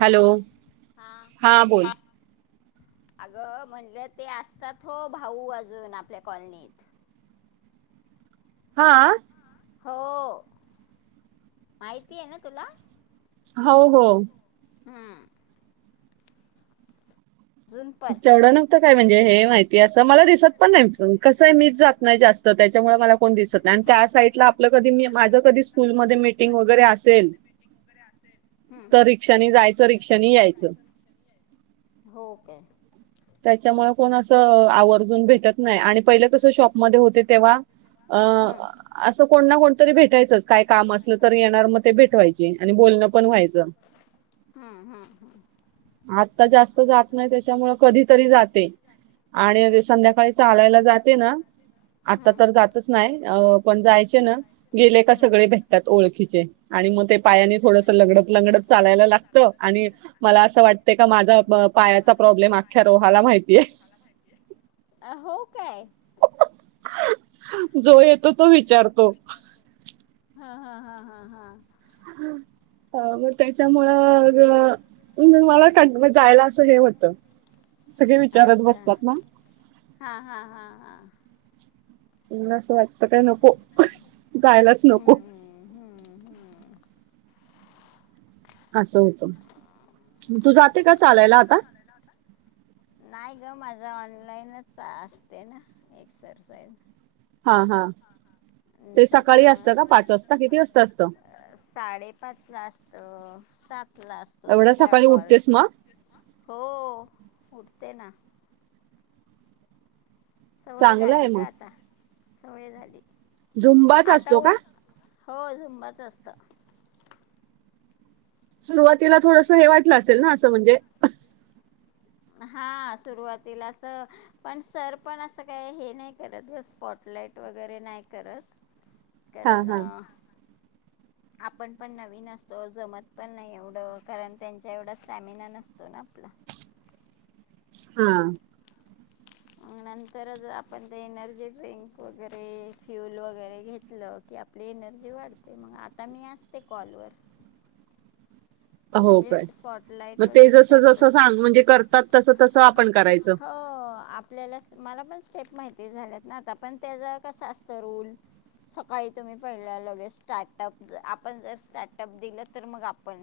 Hello हां हा बोल अगं म्हटलं ते असतात हो भाऊ अजून आपल्या कॉलनीत हा हो माहिती आहे ना तुला हो हो हम्म झुूनपल तेवढं नव्हतं काय म्हणजे हे माहिती अस मला दिसत पण नाही कसय मीच जात नाही जास्त त्याच्यामुळे मला कोण दिसत नाही त्या साईडला आपल कधी माझ कधी स्कूल मटिंग वगैरे असेल हम्म तर रिक्षानी जायचं रिक्षानी यायचं हो काय त्याच्यामुळे कोण असं आवर्जून भेटत नाही आणि पहिलं कसं शॉपमध्ये होते तेव्हा अ हम्म असं कोण ना कोणतरी भेटयंच काय काम असलं तरी येणार मग ते भेट व्हायची आणि बोलण हम्म हम्म हम्म आत्ता जास्त जात नाही त्याच्यामुळ कधीतरी जाते आणि संध्याकाळी चालायला जाते ना आता हम्म तर जातच नाही अ पण जायचे ना गेले क हम्म सगळे भेटतात ओळखीचे आणि मग ते पायाने थोडस लगडत लगडत चालायला लागतं आणि मला असं वाटतं का माझा पायाचा प्रॉब्लेम त्या रोहाला माहितीय अ हो काय [unintelligible] [unintelligible] जो येतो तो विचारतो. हा हा हा हा हा हम अ मग त्याच्यामुळं मग मला क जायला असं हे होत अच्छा हा. हा. हा. हा. तुला असं वाटतं काय नको जायलाच नको हम्म हम्म हम्म असं होतं तू जाते का चालायला आता जो माझा ऑनलाईनच असते ना एक्सरसाईज [unintelligible] हा हा ते सकाळी असतं त्याच्यामुळं का पाच वाजता किती वाजता असतं साडेपाच ला असत सात ला असतो एवढ्या दुसरा सकाळी कॉल उठतेस मग हो... देना सवय चांगलं आहे झाली ग मग आता सवय झाली. झुंबाच आता असतो का? उल हो झुंबाच असत सुरुवातीला थोडस हे वाटलं असेल ना असं म्हणजे हां. हा सुरुवातीला अस पण सर पण असं काय हे नाही करत स्पॉट डेट वगैरे नाही करत. [inaudible] हा करणं... [inaudible] आपण पण नवीन असतो जमत पण नाही एवढं कारण त्यांच्या एवढा स्टॅमिना नसतो ना आपला. हा.. मग [inaudible] नंतरच आपण ते एनर्जी ड्रिंक वगैरे फ्युल वगैरे घेतलं की आपली ए एनर्जी वाढते मग आता मी असते कॉल वर. [unintelligible] [inaudible] हो काय? स्पॉटलाईट ते वगैरे जस जस करतच सांग म्हणजे करतात तस तसं आपण करायचं हा आपल्याला मला पण स्टेप माहिती झाल्यात ना आता पण त्याचा कसं असतं रूल सकाळी तुम्ही पहिल्या लगेच स्टार्टअप आपण जर स्टार्टअप दिलं तर मग आपण.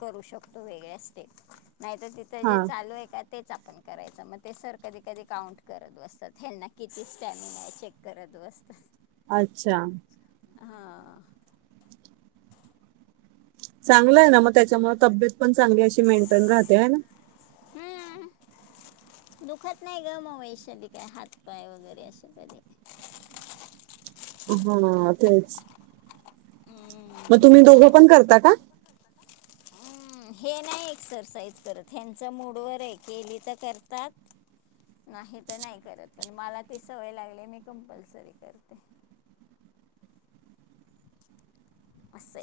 करू शकतो वेगळ्या स्टेप नाहीत तिथं जे हा चालू आहे का? तेच आपण करायचं मग ते सर कधी कधी काउंट करत बसतात हना किती स्टॅमिना आहे चेक करत. मस्त हा अच्छा हां चांगलं आहे ना मग त्याच्यामुळे तब्येत पण चांगली अशी मेंटेन राहते आहे ना. हम्म दुखत नाही ग मग वैशाली काय? हातपाय वगैरे असे कधी? [inaudible] हा हा तेच मग हम्म, तुम्ही दोघं पण करता का? हम्म, हे नाही एक्सरसाईज करत ह्यांच मूडवर आहे केली तर करतात नाही तर नाही करत पण मला ते सवय लागली मी कंपलसरी करते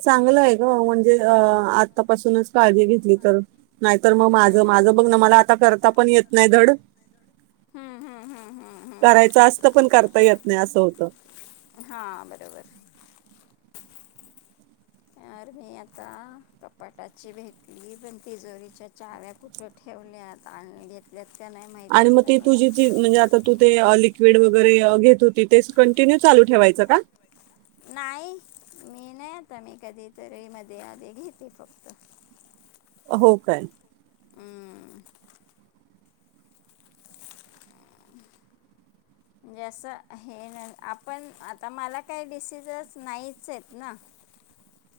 चांगलं आहे ग म्हणजे अ आतापासूनच काळजी घेतली तर नाहीतर मग माझं हम्म, माझं बघ ना मला आता करता पण येत नाही धड हम्म, हम्म, हम्म, हम्म, हम्म. करायचं असत पण करता येत नाही असं होत हा बरोबर [unintelligible] तर मी आता कपाटाची भेटली पण तिजोरीच्या चाव्या कुठे ठेवल्यात [unintelligible] आणि घेतलात [unintelligible] आणि म ती तुझी जी म्हणजे आता तू ते [unintelligible] बेड वगरे अं घेत होती तेस कंटिन्यू चालू ठेवायचं का? नाइ मी नाइ आता मी कधीतरी मध्ये आधी घेते फक्त हो काय. हम्म. [unintelligible] म्हणजे असं हे न आपण आता मला काही डिसिजस नाहीच आहेत ना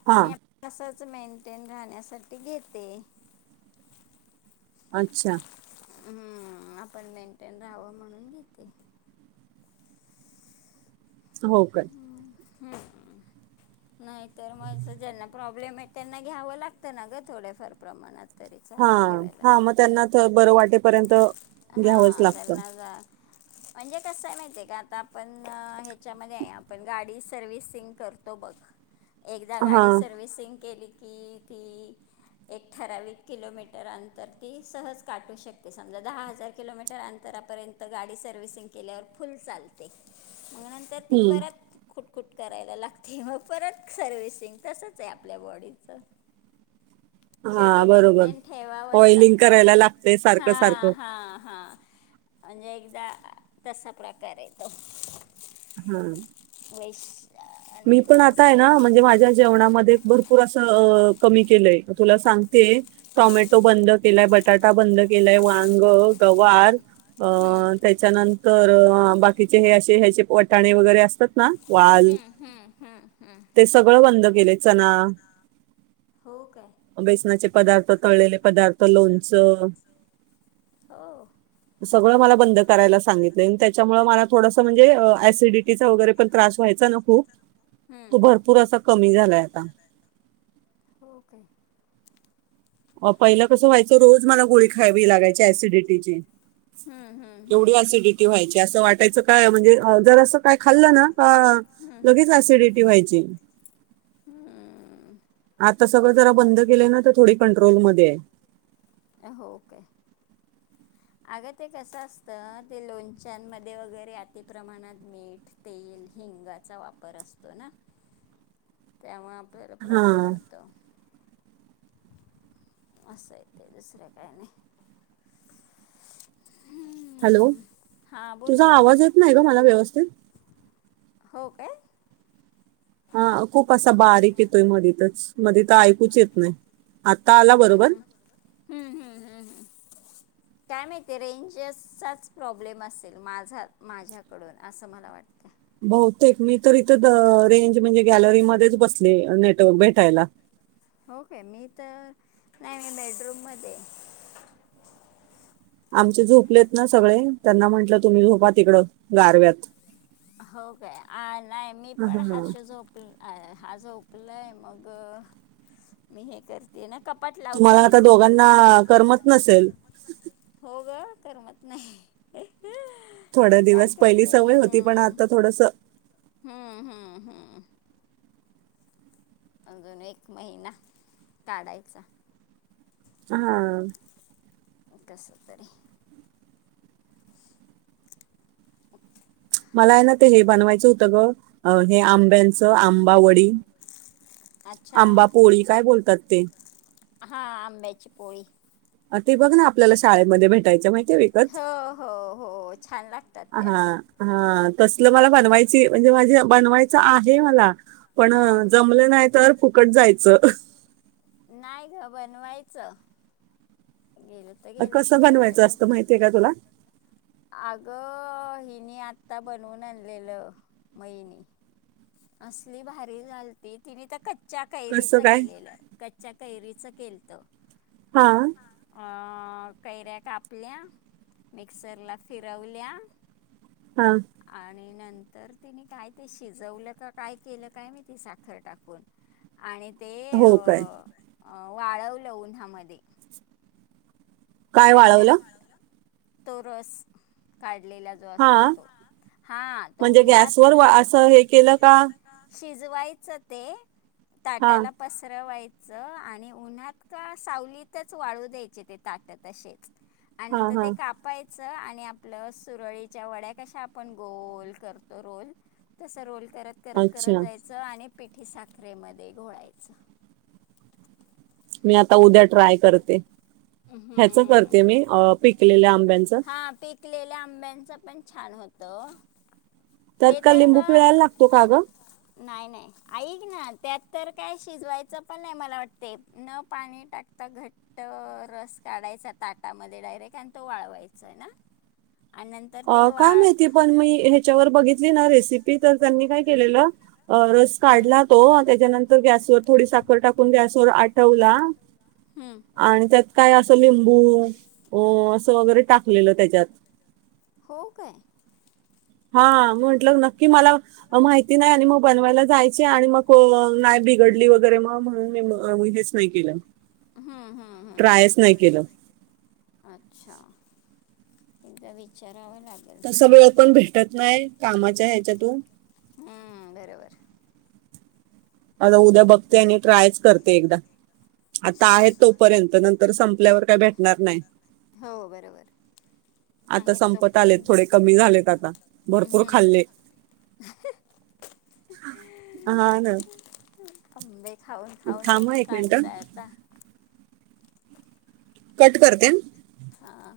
हा. तसच मेंटेन राहण्यासाठी घेते. अच्छा. हम्म आपण मेंटेन राहवं म्हणून घेते. हो कल हम्म नाहीतर म ज्यांना प्रॉब् ब्लेम हायत त्यांना घ्यावं लागतं ना गं थोडेफार प्रमाणात तरी हा चालू ठेवायला हा म त्यांना ते बरं वाटेपर्यंत हा त्यांना जा ह [inaudible] म्हणजे कसं हाय माहितीय का आता आपण नं हेच्यामध्ये हाय आपण गाडी सर्विसिंग करतो बघ. [inaudible] एकदा हा गाडी सर्विसिंग केली की ती [inaudible] एक ठराविक किलोमीटर अंतर ती सहज काटू शकते समजा दहा हजा हजार किलोमीटर अंतरापर्यंत गाडी सर्व्हिसिंग केल्यावर फुल चालते. म नंतर ती हम्म परत खु कुट करायला लागते मग परत सर्विसिंग तसचं हाय आपल्या बॉडीचं. शेवटी हा बरोबर मेंटेन ठेवावंच ऑइलिंग करायला लागतेय सारखं सारखं. हा हा म्हणजे एकदा तसा प्रकार येतो. हम्म. [inaudible] मी नाही पण नावच आता हाय घेत ना म्हणजे माझ्या जेवणामध्ये भरपूर असं अं कमी केलंय तुला सांग ते टॉमॅटो बंद केलाय बटाटा बंद केलाय वांग गवार अं त्याच्यानंत तर हं बाकीचे हे असे ह्याचे वटाणे वगरे असतात ना वाल हं, हं, हं, हं. ते सगळं बंद केलंय चना हो काय बेसनाचे पदार्थ तळलेले पदार्थ लोणच हो. सगळं मला बंद करायला सांगितलंय त्याच्यामुळे मला थोडसं म्हणजे ऍसिडिटीचा वगरे पण त्रास व्हायचा न खूप हं, तो भरपूर असा कमी झालाय आता. हो का. म पहिलं कसं व्हायचं रोज मला गोळी खावी लागायची ऍसिडिटीची हं, हं, एवढी हं, ऍसिडिटी व्हायची असं वाटायचं काय म्हणजे अं जर असं काय खाल्लं ना अं लगेच ऍसिडिटी व्हायची. ह्म्म्म. आता सगळं जरा बंद केलंय ना तर थोडी कंट्रोल मध्येय. [inaudible] ह [inaudible] अगं ते कसं असतं ते लोणच्यांमध्ये वगरे अतिप्रमाणात मीठ, तेल हिंगाचा वापर असतो ना. [inaudible] त्यामुळे आपल्याला हा प्रॉब्लेम हुतो. असंय ते दुसरं काय नाही. हॅलो हम्म. हा बोल तुझा ना आवाज येत नाही ग मला व्यवस्थित. हो काय. हा खूप असा बारीक येतोय, मध्येतच मध्ये तर ऐकूच येत नाही. आता आला हम्म बरोबर हम्म हम्म हम्म हम्म हम्म. [inaudible] काय माहिती आहे रेंजसचाच प्रॉब्लेम असेल, माझा माझ्याकडून असं मला वाटतं. बहुतेक मी तर इथं रेंज म्हणजे गॅलरीमध्येध्येच बसले नेटवर्क भेटायला. होके मी तर नाही बेडरूम मध्ये आमचे झोपलेत ना सगळे त्यांना म्हंटलं तुम्ही झोपा तिकडं गारव्यात हो काय नाही मी पण हर्ष झोपले हा झोपलाय मग मी हे करते ना कपाट तुम्हाला लावतीये आता ना दोघांना करमत नसेल हो ग करमत नाही थोड दिवस पहिली सवय होती पण हम आता थोडस हम्म हम्म हम्म अजून एक महिना काढायचा हा एक कसत्तरी मला आहे ना ते हे बनवायचं होतं ग हे आंब्यांचं आंबावडी अच्छा आंबा पोळी काय बोलतात ते हा आंबेची पोळी ते बघ ना आपल्याला शाळेमध्ये भेटायच्या माहि हो हो हो छान लागतात त्या हा हा तसलं मला बनवायची म्हणजे माझे बनवायचं आहे मला पण हां जमलं नाही तर फुकट जायचं नाही ग बनवायचं गेलं तर गेलं कसं बनवायचं असतं माहितीय का तुला अग हिनी आता बनवून आणलेलं महिनी असली भारी झालती तिने कच कच्च्या कैरीच कसं काय केलेलं आहे कच्च्या कैरीचं केलत हा अ कैऱ्या कापल्या मिक्सर ला फिरवल्या हा आणि नंतर तिने काय ते शिजवलं का काय केलं काय मी ती साखर टाकून आणि ते हो काय वाळवलं उन्हामध्ये काय आणि नं वाळवलं तो रस काय हा असो हा ते म्हणजे उन्हात गॅसवर वा- असं हे केलं का शिजवायचं ते हा ताटाला पसरवायच च आणि उन्हात का सावलीतच वाळू द्यायचे ते ताटत तसेच आणि हा नंतर ते हा कापाय आणि आपलं सुरळीच्या वड्या कशा आपण गोल करतो रोल तस रोल करत करत करत अच्छा जायचं आणि प साखरेमध्ये घोळायचं मी आता उद्या ट्राय करते ह्याच हम्म. करते मी पिकलेले आ हा पिकलेल्या आंब्यांच पण छान होत त्यात का लिंबू पिळायला लागतो का गं नाही नाही ऐक ना त्यात तर काय शिजवायचं पण नाही मला वाटते न पाणी टाक आता घट्ट रस काढायचा ताटामध्ये डायरेक्ट आणि तो वाळवायचा आहे ना [unintelligible] आणि नंतर अ ते काय वाळ माहिती पण मी ह्याच्यावर बघितली ना रेसिपी तर त्यांनी काय केलेलं. रस हम्म, काढला तो त्याच्यानंतर गॅसवर थोडी साखर टाकून गॅसवर आठवला. हम्म. आणि त्यात. काय असं लिंबू अ असं वगैरे टाकलेलं त्याच्यात. हो काय. हा म्हटलं नक्की मला माहिती नाही आणि मग बनवायला जायचे. आणि मग नाही बिघडली वगैरे मग म्हणून मी हेच नाही केलं. हम्म हम्म हम्म ट्रायच नाही केलं. अच्छा. एकदा विचार. तस वेळ पण भेटत नाही कामाच्या ह्याच्यातून हम्म बरोबर. आता उद्या बघते आणि ट्रायच करते एकदा आता आहेत तोपर्यंत नंतर. तर संपल्यावर काही भेटणार नाही. हो बरोबर. आता आहे संपत आलेत तोपर्यंत थोडे कमी झालेत आता भरपूर हम्म. खाल्ले. हा ना. आंबे खाऊन खाऊन थांब हं तुम्ही एक मिनिट काढता आता. कट करते. हा.